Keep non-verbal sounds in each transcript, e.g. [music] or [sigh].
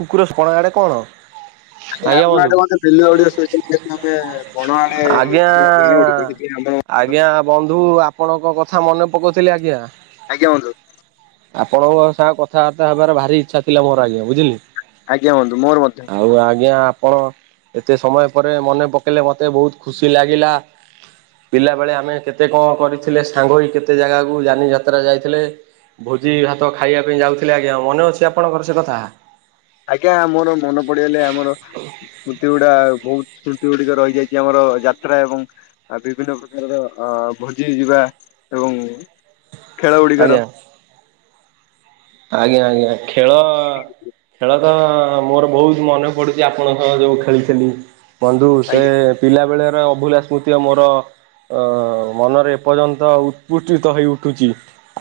କୁକୁର [unintelligible] ଆଡେ କଣ? ଏ ଆଜ୍ଞା ଆମ ବନ୍ଧୁ। ଆଡେ କଣ ଯେ ବିଲୁଆ ଭଳିଆ ଶୋଇଛନ୍ତି ଆଜ୍ଞା [unintelligible] ଆଜ୍ଞା ବନ୍ଧୁ ଆପଣଙ୍କ କଥା ମନେ ପକୋଉଥିଲି ଆଜ୍ଞା। ଆଜ୍ଞା ବନ୍ଧୁ। ଆପଣଙ୍କ ସାହ କଥାବାର୍ତ୍ତା ହେବାର ଭାରି ଇଚ୍ଛା ଥିଲା ମୋର ଆଜ୍ଞା ବୁଝିଲି। ଆଜ୍ଞା ବନ୍ଧୁ ମୋର ମଧ୍ଯ। ଆଉ ଆଜ୍ଞା ଆପଣ ଏତେ ସମୟ ପରେ ମନେ ପକେଇଲେ ମତେ ବହୁତ ଖୁସି ଲାଗିଲା। ପିଲାବେଳେ ଆମେ କେତେ କଣ କରିଥିଲେ ସାଙ୍ଗ ହୋଇ କେତେ ଜାଗାକୁ ଯାନି ଯାତ୍ରା ଯାଇଥିଲେ। ଭୋଜି ଭାତ ଖାଇବା ପାଇଁ ଯାଉଥିଲେ ଆଜ୍ଞା ମନେ ଅଛି ଆପଣଙ୍କର ସେ କଥା। ଆଜ୍ଞା ମୋର ମନେ ପଡିଗଲେ ଆମର ମୁତି ଗୁଡା ବହୁତ ସ୍ମୃତି ଗୁଡିକ ରହିଯାଇଛି ଆମର ଯାତ୍ରା ଏବଂ ଆ ବିଭିନ୍ନ ପ୍ରକାରର ଅ ଭୋଜି ଯିବା ଏବଂ ଖେଳ ଗୁଡିକର ଆଜ୍ଞା। ଆଜ୍ଞା ଆଜ୍ଞା ଖେଳ ଖେଳ ତ ମୋର ବୋହୁ ମନେ ପଡୁଛି ଆପଣଙ୍କ ସହ ଯୋଉ ଖେଳିଥିଲି ବନ୍ଧୁ ସେ ଆଜ୍ଞା ପିଲାବେଳେର ଅଭୁଲା ସ୍ମୃତି ଆଉ ମୋର ଅ ମନରେ ଏପର୍ଯ୍ୟନ୍ତ ଉତ୍ପୁଷ୍ଟିତ ହୋଇ ଉଠୁଛି।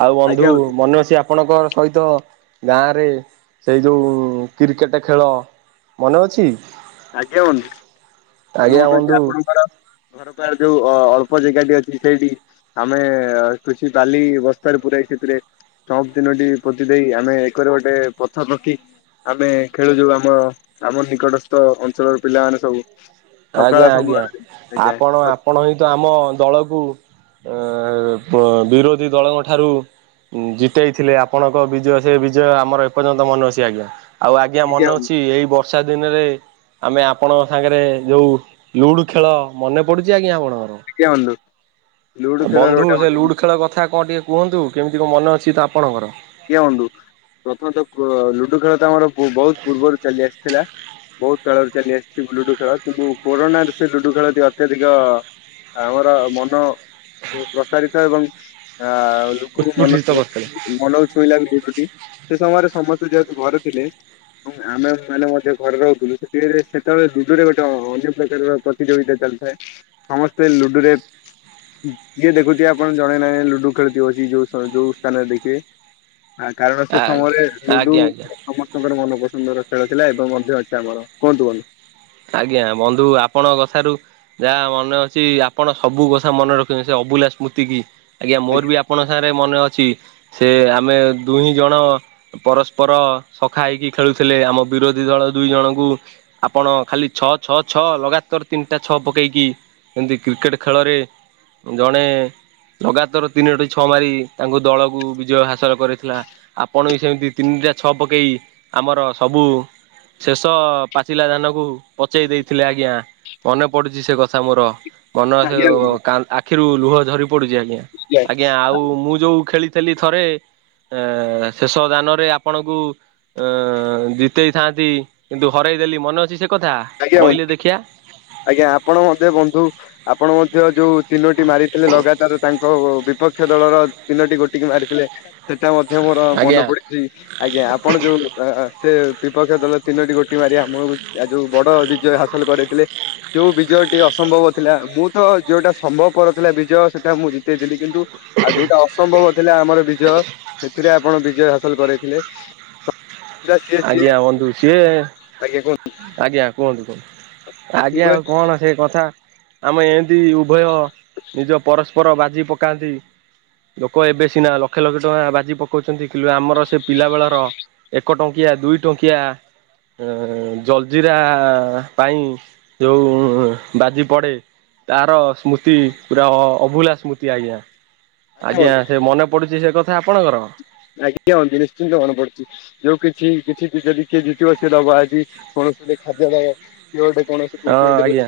ଆଉ ବନ୍ଧୁ ମନେ ଅଛି ଆପଣଙ୍କର ସହିତ ଗାଁରେ ସେଇ ଯୋଉ କିରିକେଟ ଖେଳ ମନେ ଅଛି? ଆଜ୍ଞା ବନ୍ଧୁ। ମୋର ଆଜ୍ଞା ମନେ ଅଛି, ବନ୍ଧୁ ଆପଣଙ୍କର ଘର ପା ଯୋଉ ଅ ଅଳ୍ପ ଜେଗାଟି ଅଛି ସେଇଠି ଆମେ ଖୁସି ବାଲି ବସ୍ତାରେ ପୁରାଇ ସେଥିରେ ଟବ ତିନୋଟି ପୋତି ଦେଇ ଆମେ ଏକରେ ଗୋଟେ ପଥର ରଖି ଆମେ ଖେଳୁ ଯୋଉ ଆମ ଆମ ନିକଟସ୍ଥ ଅଞ୍ଚଳର ପିଲାମାନେ ସବୁ। ସକାଳ ଆଜ୍ଞା ସମୟରେ ଆଜ୍ଞା ଆଜ୍ଞା ଆପଣ ଆପଣ ହିଁ ତ ଆମ ଦଳକୁ ଏ ବ ବିରୋଧୀ ଦଳଙ୍କ ଠାରୁ ଜିତେଇଥିଲେ ଆପଣଙ୍କ ବିଜୟ ସେ ବିଜୟ ଆମର ଏପର୍ଯ୍ୟନ୍ତ ମନେ ଅଛି ଆଜ୍ଞା। ଆଉ ଆଜ୍ଞା ମନେ ଅଛି ଏଇ ବର୍ଷା ଦିନରେ ଆମେ ଆପଣଙ୍କ ସାଙ୍ଗରେ ଯୋଉ ଲୁଡୁ ଖେଳ ମନେ ପଡୁଛି ଆଜ୍ଞା ଆପଣଙ୍କର? ଆଜ୍ଞା ବନ୍ଧୁ ଲୁଡୁ ଖେଳରେ ବନ୍ଧୁ ଗୋଟେ ସେ ଲୁଡୁ ଆଜ୍ଞା ଖେଳ କଥା କଣ ଟିକେ କୁହନ୍ତୁ କେମିତି କଣ ମନେ ଅଛି ତ ଆପଣଙ୍କର? ଆଜ୍ଞା ବନ୍ଧୁ ପ୍ରଥମେତଃ ପ ଲୁଡୁ ଖେଳ ତ ଆମର ବହୁତ୍ ପୂର୍ବରୁ ଚାଲି ଆସିଥିଲା। ବହୁତ୍ କାଳରୁ ଚାଲି ଆସିଛି ଲୁଡୁ ଖେଳ କିନ୍ତୁ କୋରନାରେ ସେ ଲୁଡୁ ଖେଳ ଟିକେ ଅତ୍ୟଧିକ ଆମର ମନ ପ୍ରସ୍ତାରିତ ଏବଂ ଆଉ ଲୋକଙ୍କୁ ଉତ୍ପୁଠିତ କରିଥିଲେ ମନ ମନ ଶୋଇଲା କୁ ଟି ଖୁସି ସମୟରେ ସମସ୍ତେ ଯେହେତୁ ଘରେ ଥିଲେ। ଆମେ ମାନେ ମଧ୍ୟ ଘରେ ରହୁଥିଲୁ ସେତେବେଳେ ସେତେବେଳେ ବିଲରେ ଗୋଟେ ଅନ୍ୟ ପ୍ରକାର ର କଥା। ପ୍ରତିଯୋଗିତା ଚାଲିଥାଏ ସମସ୍ତେ ଲୁଡୁରେ ଯିଏ ଦେଖୁଥିବେ ଆପଣ ଜଣେ ନାଖେ ଲୁଡ଼ୁ ଖେଳୁଥିବେ ବସିକି ଯୋଉଁ ଯୋଉଁ ସ୍ଥାନରେ ଦେଖିବେ। ଆଁ କାରଣ ସେ ସମୟରେ ଲୁଡୁ ଆଜ୍ଞା ଆଜ୍ଞା। ସମସ୍ତଙ୍କର ମନପସନ୍ଦର ଖେଳ ଥିଲା ଏବେ ମଧ୍ୟ ଅଛି ଆମର କୁହନ୍ତୁ ବନ୍ଧୁ। ଆଜ୍ଞା ବନ୍ଧୁ ଆପଣ କଥାରୁ ଯାହା ମନେ ଅଛି ଆପଣ ସବୁ କଥା ମନେ ରଖିଛନ୍ତି ସେ ଅଭୁଲା ସ୍ମୃତି କି ଆଜ୍ଞା ମୋର ବି ଆ ଆପଣ ସାଙ୍ଗରେ ମନେ ଅଛି ସେ ଆମେ ଦୁହି ଜଣ ପରସ୍ପର ସଖା ହେଇକି ଖେଳୁଥିଲେ ଆମ ବିରୋଧୀ ଦଳ ଦୁଇ ଜଣଙ୍କୁ ଆପଣ ଖାଲି ଛଅ ଛଅ ଛଅ ଲଗାତର ତିନିଟା ଛଅ ପକେଇକି ଏମିତି କ୍ରିକେଟ ଖେଳରେ ଜଣେ ଲଗାତର ତିନୋଟି ଛଅ ମାରିକି ତାଙ୍କ ଦଳକୁ ବିଜୟ ହାସଲ କରିଥିଲା। ଆପଣ ବି ସେମିତି ତିନିଟା ଛଅ ପକେଇ ଆମର ସବୁ ଶେଷ ପାଚିଲା ଧାନକୁ ପଚେଇ ଦେଇଥିଲେ ଆଜ୍ଞା ମନେ ପଡୁଛି ସେ କଥା ମୋର ମନ ଅଛି ଆଜ୍ଞା ବନ୍ଧୁ କା ଆ ଆଖିରୁ ଲୁହ ଝରି ପଡୁଛି ଆଜ୍ଞା ଆଜ୍ଞା ଆଉ ମୁଁ ଯୋଉ ଖେଳିଥିଲି ଥରେ ଆଁ ଶେଷ ଦାନରେ ଆପଣଙ୍କୁ ଅଁ ଜିତେଇଥାନ୍ତି କିନ୍ତୁ ହରେଇ ଦେଲି ମନେ ଅଛି ସେ କଥା? ଆଜ୍ଞା କହିଲେ ବନ୍ଧୁ ଦେଖିଆ ଆଜ୍ଞା ଆପଣ ମତେ ବନ୍ଧୁ ଆପଣ ମଧ୍ୟ ଯୋଉ ତିନୋଟି ମାରିଥିଲେ ଲଗାତାର ତାଙ୍କ ବିପକ୍ଷ ଦଳର ତିନୋଟି ଗୋଟିକି ମାରିଥିଲେ। ସେଟା ମଧ୍ୟ ମୋର ଆଜ୍ଞା ମନେ ପଡିଚି ଆଜ୍ଞା ଆପଣ ଯୋଉ ସେ ବିପକ୍ଷ ଦଳର ତିନୋଟି ଗୋଟି ମାରି ଆମକୁ ଆ ବଡ ବିଜୟ ହାସଲ କରେଇଥିଲେ ଯୋଉ ବିଜୟଟି ଅସମ୍ଭବ ଥିଲା ମୁଁ ତ ଯୋଉଟା ସମ୍ଭବ ପର ଥିଲା ବିଜୟ ସେଟା ମୁଁ ଜି ଜିତିଥିଲି କିନ୍ତୁ ଆଉ ଯୋଉଟା ଅସମ୍ଭବ ଥିଲା ଆମର ବିଜୟ। ସେଥିରେ ଆପଣ ବିଜୟ ହାସଲ କରେଇଥିଲେ। ସିଏ ଯିଏ ଆଜ୍ଞା ବନ୍ଧୁ କିଏ। ଆଜ୍ଞା ଆଜ୍ଞା କୁହନ୍ତୁ ଆଜ୍ଞା କୁହନ୍ତୁ। ଆଉ କଣ ସେ କଥା। ଆମେ ଏମିତି ଉଭୟ ନିଜ ପରସ୍ପର ବାଜି ପକାନ୍ତି। ଲୋକ ଏବେ ସିନା ଲକ୍ଷ ଲକ୍ଷ ଟଙ୍କା ବାଜି ପକଉଛନ୍ତି କିନ୍ତୁ ଆମର ସେ ପିଲା ବେଳର ଏକ ଟଙ୍କିଆ ଦୁଇ ଟଙ୍କିଆ ଅଁ ଜଲଜିରା ପାଇଁ ଯୋଉ ବାଜି ପଡେ। ତାର ସ୍ମୃତି ପୁରା ଅଭୁଲା ସ୍ମୃତି ଆଜ୍ଞା। ଆଜ୍ଞା ସେ ମନେ ପଡୁଛି ସେ କଥା ଆପଣଙ୍କର। ଆଜ୍ଞା [unintelligible] ନିଶ୍ଚିନ୍ତ [unintelligible] ପଡୁଚି। ଯୋଉ କିଛି-କିଛି ବି ଯଦି କିଏ ଜିତିବ ସେ ଦବ ଆଜି କୌଣସି ଗୋଟେ ଖାଦ୍ୟ ଦବ। କିଏ ଗୋଟେ କୌଣସି କୁରକୁରେ ଟେ ଦବ ଆଜ୍ଞା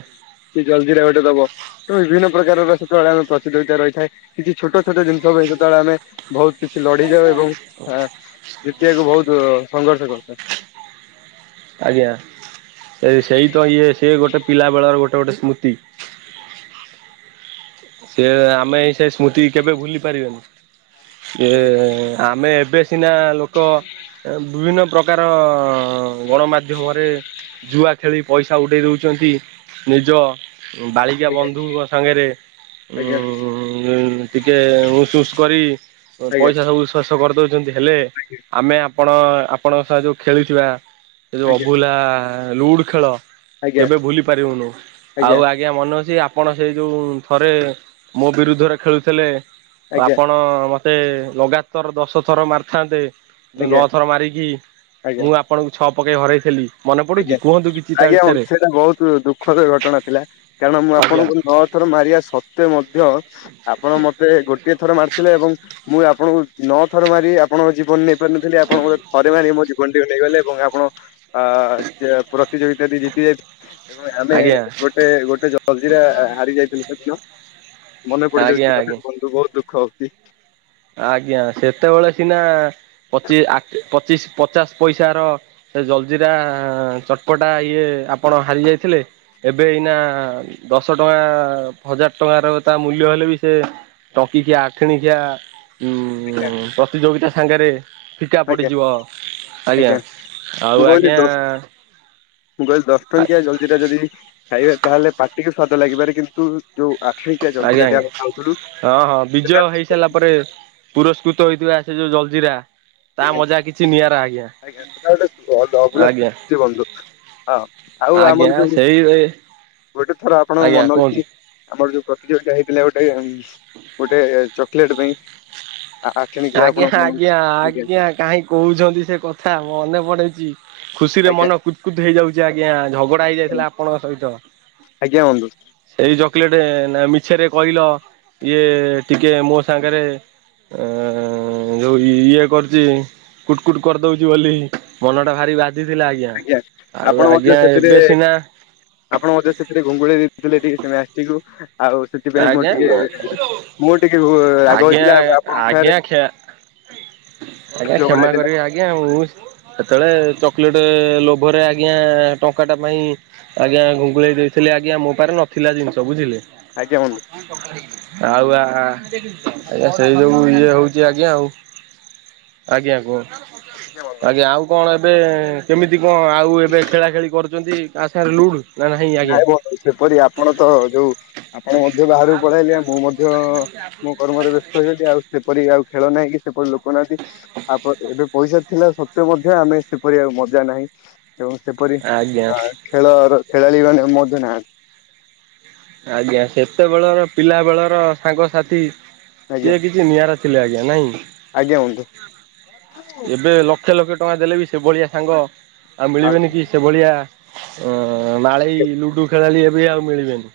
କି ଜଲଜୀରା ଗୋଟେ ଦବ ତ ବିଭିନ୍ନ ପ୍ରକାରର ସେତବେଳେ ଆମେ ପ୍ରତିଯୋଗିତା ରହିଥାଏ କିଛି ଛୋଟ-ଛୋଟ ଜିନିଷ ପାଇଁ ଯେତବେଳେ ଆମେ ବହୁତ୍ କିଛି ଲଢିଯାଉ ଏବଂ ଜିତିବାକୁ ବହୁତ୍ ସଂଘର୍ଷ କରୁଥାଉ। ଆଜ୍ଞା ସେ ସେଇ ତ ଇଏ ସେ ଗୋଟେ ପିଲା ବେଳର ଗୋଟେ-ଗୋଟେ ସ୍ମୃତି। ସେ ଆମେ ସେ ସ୍ମୃତି କେବେ ଭୁଲି ପାରିବେନି। ଏ ଆମେ ଏବେ ଚିହ୍ନା ଲୋକ ବିଭିନ୍ନ ପ୍ରକାର ଗଣମାଧ୍ୟମରେ ଜୁଆ ଖେଳି ପଇସା ଉଡେଇ ଦଉଚନ୍ତି ନିଜ ବାଳିକା ଆଜ୍ଞା ବନ୍ଧୁଙ୍କ ସାଙ୍ଗରେ ଆଜ୍ଞା ଉଁ ଟିକେ ଉସ୍-ଉସ୍ କରି ଆଜ୍ଞା ପଇସା ସବୁ ଶେଷ କରିଦଉ ଛନ୍ତି ହେଲେ ଆମେ ଆପଣ ଆପଣଙ୍କ ସାଙ୍ଗେ ଯୋଉ ଖେଳିଥିବା ସେ ଯୋଉ ଆଜ୍ଞା ଅଭୁଲା ଲୁଡୁ ଖେଳ ଆଜ୍ଞା କେବେ ଭୁଲି ପାରିବୁନୁ, ଆଉ ଆଜ୍ଞା ମନେ ଅଛି ଆପଣ ସେଇ ଯୋଉ ଥରେ ମୋ ବିରୁଦ୍ଧରେ ଖେଳୁଥିଲେ ଆଜ୍ଞା ଆପଣ ମତେ ଲଗାତର ଦଶ ଥର ମାରିଥାନ୍ତେ ମୁଁ ଆଜ୍ଞା ନଅ ଥର ମାରିକି ମୁଁ ଆପଣଙ୍କୁ ଛଅ ପକେଇ ହରେଇଥିଲି। ମନେ ପଡୁଛି କୁହନ୍ତୁ କିଛି ତା ଆଜ୍ଞା-ଆଜ୍ଞା ହଁ ବିଷୟରେ? ସେଇଟା ବହୁତ୍ ଦୁଃଖଦ ଘଟଣା ଥିଲା କାରଣ ମୁଁ ଆଜ୍ଞା ଆପଣଙ୍କୁ ନ ଥର ମାରିବା ସତ୍ତ୍ୱେ ମଧ୍ୟ ଆପଣ ମତେ ଗୋଟିଏ ଥର ମାରିଥିଲେ ଏବଂ ମୁଁ ଆପଣଙ୍କୁ ନଅ ଥର ମାରି ଆପଣଙ୍କ ଜୀବନ ନେଇପାରିନଥିଲି ଆପଣଙ୍କ ଥରେ ମାରି ମୋ ଜୀବନଟିକୁ ନେଇଗଲେ ଏବଂ ଆପଣ ପ୍ରତିଯୋଗିତାଟି ଜିତି ଯାଇ ଏବଂ ଆମେ ଆଜ୍ଞା ଗୋଟେ-ଗୋଟେ ଜଲଜିରା ହାରି ଯାଇଥିଲୁ ସେଦିନ। ମନେ ପଡିଯାଉଛି ଆଜ୍ଞା ସେ କଥା ଆଜ୍ଞା ବନ୍ଧୁ ବହୁତ୍ ଦୁଃଖ ହଉଚି। ଆଜ୍ଞା ସେତେବେଳେ ସିନା ପଚିଶ-ପଚିଶ ପଚାଶ ପଇସାର ସେ ଜଲଜିିରା ଚଟପଟା ଇଏ ଆପଣ ହାରି ଯାଇଥିଲେ ଏବେ ଏଇନା ଦଶ ଟଙ୍କା ହଜାର ଟଙ୍କାର ତା ମୂଲ୍ୟ ହେଲେ ବି ସେ ଟଙ୍କିିକିଆ ଆଠିଣିକିଆ ଉଁ ପ୍ରତିଯୋଗିତା ସାଙ୍ଗରେ ଫିକା ଆଜ୍ଞା ପଡିଯିବ ଆଜ୍ଞା, ମୁଁ ଆଉ କହିଲି ଆଜ୍ଞା ଦଶ ମୁଁ କହିଲି ଦଶ ଟଙ୍କିଆ ଜଲଜୀରା ଯଦି ଖାଇବା ତାହେଲେ ପାଟିିକି ସ୍ଵାଦ ଲାଗିପାରେ କିନ୍ତୁ ଯୋଉ ଆଠଣିକିଆ ଆଜ୍ଞା ଆଜ୍ଞା ଜଲଜୀରାଟି ଆମେ ଖାଉଥିଲୁ ହଁ ହଁ ବିଜୟ ସେଟା [inaudible] ପୁରସ୍କୃତ ହୋଇଥିବା ସେ ଯୋଉ ଜଲଜିିରା ତା ମଜା କିଛି ନିଆରା ଆଜ୍ଞା ଆଜ୍ଞା-ଆଜ୍ଞା ସେଟା ଗୋଟେ ଅଭୂଲା ଆଜ୍ଞା ସ୍ମୃତି ବନ୍ଧୁ। ହଁ ଆଉ ଆଜ୍ଞା ଆମର ଯୋଉ ସେଇ ଗୋଟେ ଥର ଆପଣଙ୍କ ଆଜ୍ଞା ମନେ କୁହନ୍ତୁ। ଅଛି ଆମର ଯୋଉ ପ୍ରତିଯୋଗିତା ହୋଇଥିଲା ଗୋଟେ-ଗୋଟେ ଚକଲେଟ୍ ପାଇଁ ଆ ଆଠେଣିକିଆ ଆଜ୍ଞା ଆପଣ [unintelligible] ଆଜ୍ଞା ଆଜ୍ଞା କାହିଁ କହୁଚନ୍ତି ସେ କଥା ମନେ ପଡ଼ୁଚି। ଖୁସି ରେ ଆଜ୍ଞା ମନ କୁତ୍-କୁତ୍ ହେଇଯାଉଚି ଆଜ୍ଞା ଝଗଡା ହେଇଯାଇଥିଲା ଆପଣଙ୍କ ସହିତ। ଆଜ୍ଞା ବନ୍ଧୁ। ସେଇ ଚକଲେଟ୍ ନା ମିଛରେ କହିଲ ଇଏ ଟିକେ ମୋ ସାଙ୍ଗରେ ଏ ଯୋଉ ଇଏ କରୁଛି କୁଟ୍-କୁଟ୍ କରିଦଉଚି ବୋଲି ମନଟା ଭାରି ବା ଥିଲା ଆଜ୍ଞା ଆଉ ଆପଣ ମଧ୍ୟ ଆଜ୍ଞା ସେଥିରେ ଏବେ ସିନା ଆପଣ ମଧ୍ୟ ସେଥିରେ ଘୁଙ୍ଗୁଳେଇ ଦେଇଥିଲେ ଟିକେ ସେ ମ୍ୟାଚ୍ ଟିକୁ। ଆଉ ସେଥିପାଇଁ ମୋର ଆଜ୍ଞା ଟିକେ ମୁଁ ଟିକେ ରାଗ ଆଜ୍ଞା ହେଇଥିଲା ଆଉ ଆପଣଙ୍କ ଆଜ୍ଞା ସାଙ୍ଗରେ ହ କ୍ଷା ଆଜ୍ଞା କ୍ଷମା କରିବି ଆଜ୍ଞା ମୁଁ ସେତେବେଳେ ଚକୋଲେଟ୍ ଲୋଭରେ ଆଜ୍ଞା ଟଙ୍କାଟା ପାଇଁ ଆଜ୍ଞା ଘୁଙ୍ଗୁଳେଇ ଦେଇଥିଲେ ଆଜ୍ଞା ମୋ ପାଖ ନଥିଲା ଜିନିଷ ବୁଝିଲେ। ଆଜ୍ଞା ବନ୍ଧୁ। ଆଉ ଆ ଆଜ୍ଞା ସେଇ ସବୁ ଇଏ ହଉଛି ଆଜ୍ଞା ଆଉ। ଆଜ୍ଞା କୁହ? ଆଜ୍ଞା ବନ୍ଧୁ। ଆଜ୍ଞା ଆଉ କଣ ଏବେ କେମିତି କଣ ଆଉ ଏବେ ଖେଳା ଖେଳି କରୁଛନ୍ତି। ଆଚ୍ଛା ଲୁଡୁ ନାଁ ନାହିଁ ନାଇଁ ଆଜ୍ଞା। ବନ୍ଧୁ ସେପରି ଆପଣ ତ ଯୋଉ ଆପଣ ମଧ୍ୟ ବାହାରକୁ ପଳେଇଲେ ମୁଁ ମଧ୍ୟ ମୋ କର୍ମରେ ବ୍ୟସ୍ତ ହେଇଗଲି ଆଉ ସେପରି ଆଉ ଖେଳ ନାହିଁ କି ସେପରି ଲୋକ ନାହାନ୍ତି। ଆପ ଏବେ ପଇସା ଥିଲା ସତ୍ତ୍ୱେ ମଧ୍ୟ ଆମେ ସେପରିଆ ମଜା ନାହିଁ। ଏବଂ ସେପରି ଆଜ୍ଞା ଖେଳର ଖେଳାଳି ମାନେ ମଧ୍ୟ ନାହାନ୍ତି। ଆଜ୍ଞା ସେତେବେଳର ପିଲା ବେଳର ସାଙ୍ଗସାଥି ଆଜ୍ଞା ସିଏ କି ନିଆରା ଥିଲେ ଆଜ୍ଞା ନାଇଁ। ଆଜ୍ଞା ବନ୍ଧୁ। ଏବେ ଲକ୍ଷେ ଲକ୍ଷେ ଟଙ୍କା ଦେଲେ ବି ସେଭଳିଆ ସାଙ୍ଗ ଆଉ ଆଉ ମିଳିବେନି କି? ସେଭଳିଆ ଅ ନାଳେଇ ଲୁଡୁ ଖେଳାଳି ଏବେ ଆଉ ମିଳିବେନି।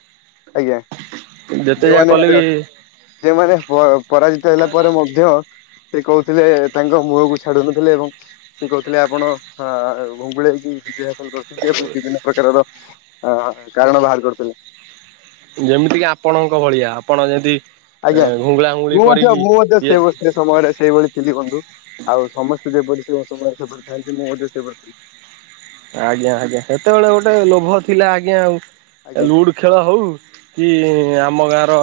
ଆଜ୍ଞା ଯେତେ ଯାହା ଯେଉମାନେ କଲେ ବି ଯୋଉ ସେମାନେ ପରାଜିତ ହେଲା ପରେ ମଧ୍ୟ ସେ କହୁଥିଲେ ତାଙ୍କ ମୁହଁକୁ ଛାଡୁନଥିଲେ ଏବଂ ସେ କହୁଥିଲେ ଆପଣ ଘୁଙ୍ଗୁଳେଇକି ବିଜ ହାସଲ କରୁଥିଲେ। ବିଭିନ୍ନ ପ୍ରକାରର ଅ କାରଣ ବାହାର କରୁଥିଲେ। ଯେମିତି କିି ଆପଣଙ୍କ ଭଳିଆ ଆପଣ ଯେମିତି ଆଜ୍ଞା ଘୁଙ୍ଗୁଳା ଘୁଙ୍ଗୁଳି ମୁଁ ମଧ୍ୟ କରିକି ମୁଁ ମଧ୍ୟ ଇଏ ସେ ବ ସେ ସମୟରେ ସେଇଭଳି ଥିଲି ବନ୍ଧୁ। ଆଉ ସମସ୍ତେ ଯେପରି ସେ ସମୟ ସେପରି ଥାଆନ୍ତି ମୁଁ ମଧ୍ୟ ସେ ଆଜ୍ଞା ଆଜ୍ଞା ସେତେବେଳେ ଗୋଟେ ଲୋଭ ଥିଲା ଆଜ୍ଞା ଆଜ୍ଞା ଲୁଡ୍ ଖେଳ ହଉ କି ଆମ ଗାଁର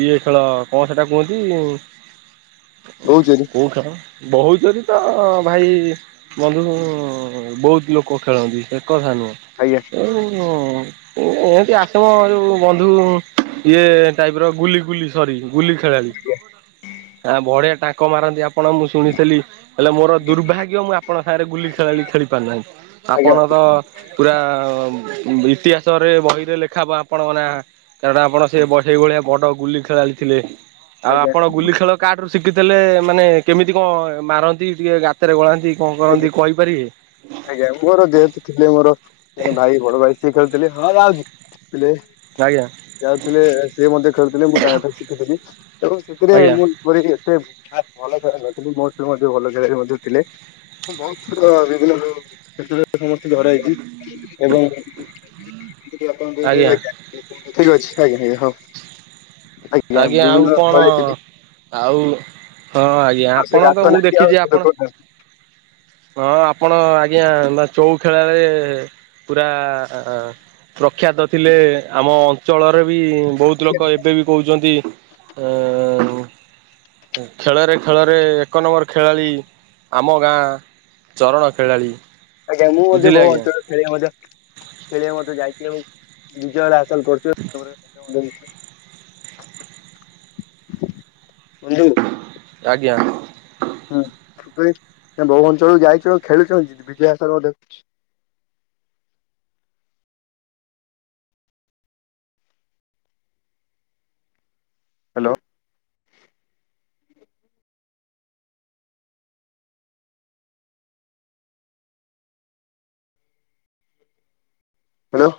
ଇଏ ଖେଳ କଣ ସେଇଟା କୁହନ୍ତି? କହୁଚି କେଉଁ ଖେଳ? ବୋହୁ ଚୋରି ତ ଭାଇ ବନ୍ଧୁ ବହୁତ୍ ଲୋକ କ ଖେଳନ୍ତି ଏକ ଧାନ ଆଜ୍ଞା ଏମତି ଆସମ ଯୋଉ ବନ୍ଧୁ ଇଏ ଟାଇପ୍ ର ଗୁଲି ଗୁଲି ସରି ଗୁଲି ଖେଳାଳି ବଢିଆ ଟାଙ୍କ ମାରନ୍ତି ଆପ୍ ଆପଣ ମୁଁ ଶୁଣିଥିଲି ହେଲେ ମୋର ଦୁର୍ଭାଗ୍ୟ ମୁଁ ଆପଣ ସାଙ୍ଗରେ ଗୁଲି ଖେଳାଳି ଖେଳି ପାରୁନାହିଁ। ଆଜ୍ଞା ଆପଣ ତ ପୁରା ଇତିହାସରେ ବହିରେ ଲେଖାବ ଆପଣ ନାଁ କାରଣ ଆପଣ ସେ ବସେଇ ଭଳିଆ ବଡ ଗୁଲି ଖେଳାଳି ଥିଲେ। ଆଉ ଆଜ୍ଞା ଆପଣ ଗୁଲି ଖେଳ କାଠୁ ଶିଖିଥିଲେ ମାନେ କେମିତି କଣ ମାରନ୍ତି? ଟିକେ ଗ ଭିତରେ ଗୋଳାନ୍ତି କଣ ଆଜ୍ଞା କରନ୍ତି କହିପାରିବେ? ଆଜ୍ଞା ମୋର ଯେହେତୁ ଥିଲେ ମୋର ଜେ ଭାଇ ବଡ ଭାଇ ସିଏ ଖେଳୁଥିଲେ ହଁ ଯାଉଛି। ପିଲେ ଆଜ୍ଞା ଯାଉଥିଲେ ସିଏ ମଧ୍ୟ ଖେଳୁଥିଲେ ମୁଁ ତାଙ୍କଠାରୁ ଶିଖୁଥିଲି ତ ସେଥିରେ ଆଜ୍ଞା ମୁଁ ପୋ ଏତେ ଭଲ ଖେଳାଳି ନଥିଲି ମୋ ସ ମଧ୍ୟ ଭଲ ଖେଳାଳି ମଧ୍ୟ ଥିଲେ। ବହୁତ୍ ଥର ବିଭିନ୍ନ ସେଥି ସମସ୍ତେ ଧର ହେଇଛି ଏବଂ ଆପଣ ଆଜ୍ଞା ଠିକ ଅଛି ଆଜ୍ଞା ଆଜ୍ଞା ହଉ ଆଜ୍ଞା ଆଜ୍ଞା ଆଉ ବିଭିନ୍ନ କଣ ଘରେ ଥିଲି ଆଉ ହଁ ଆଜ୍ଞା ଆଉ ସେ ଆପଣ ତ ଗାତ ମୁଁ ନାଗି ଆଉ ଦେଖିଛି ସେ ଆପଣ ଲୋକଟା ହଁ ଆପଣ ଆଜ୍ଞା ନା ଚଉ ଖେଳରେ ପୁରା ପ୍ରଖ୍ୟାତ ଥିଲେ ଆମ ଅଞ୍ଚଳରେ ବି ବହୁତ ଖେଳି। ଲୋକ ଏବେ ବି କହୁଛନ୍ତି ଖେଳରେ ଖେଳରେ ଏକ ନମ୍ବର ଖେଳାଳି ଆମ ଗାଁ ଚରଣ ଖେଳାଳି ଆଜ୍ଞ ମୁଁ ମଧ୍ୟ ବୁଝିଲେ ବହୁ ଆଜ୍ଞା ଅଞ୍ଚଳ ଖେଳିବା ମଧ୍ୟ ଖେଳିବା ମଧ୍ୟ ଯାଇଛି। ବିଜୟ ହାସଲ କରୁଛୁ [unintelligible] ଆଜ୍ଞା। ହୁଁ ବହୁ ଅଞ୍ଚଳରୁୁ ଯାଇଛ ଖେଳୁଛ ବିଜୟ ହାସଲ ମଧ୍ୟ ଦେଖୁଛି ହ୍ୟାଲୋ। ହ୍ୟାଲୋ।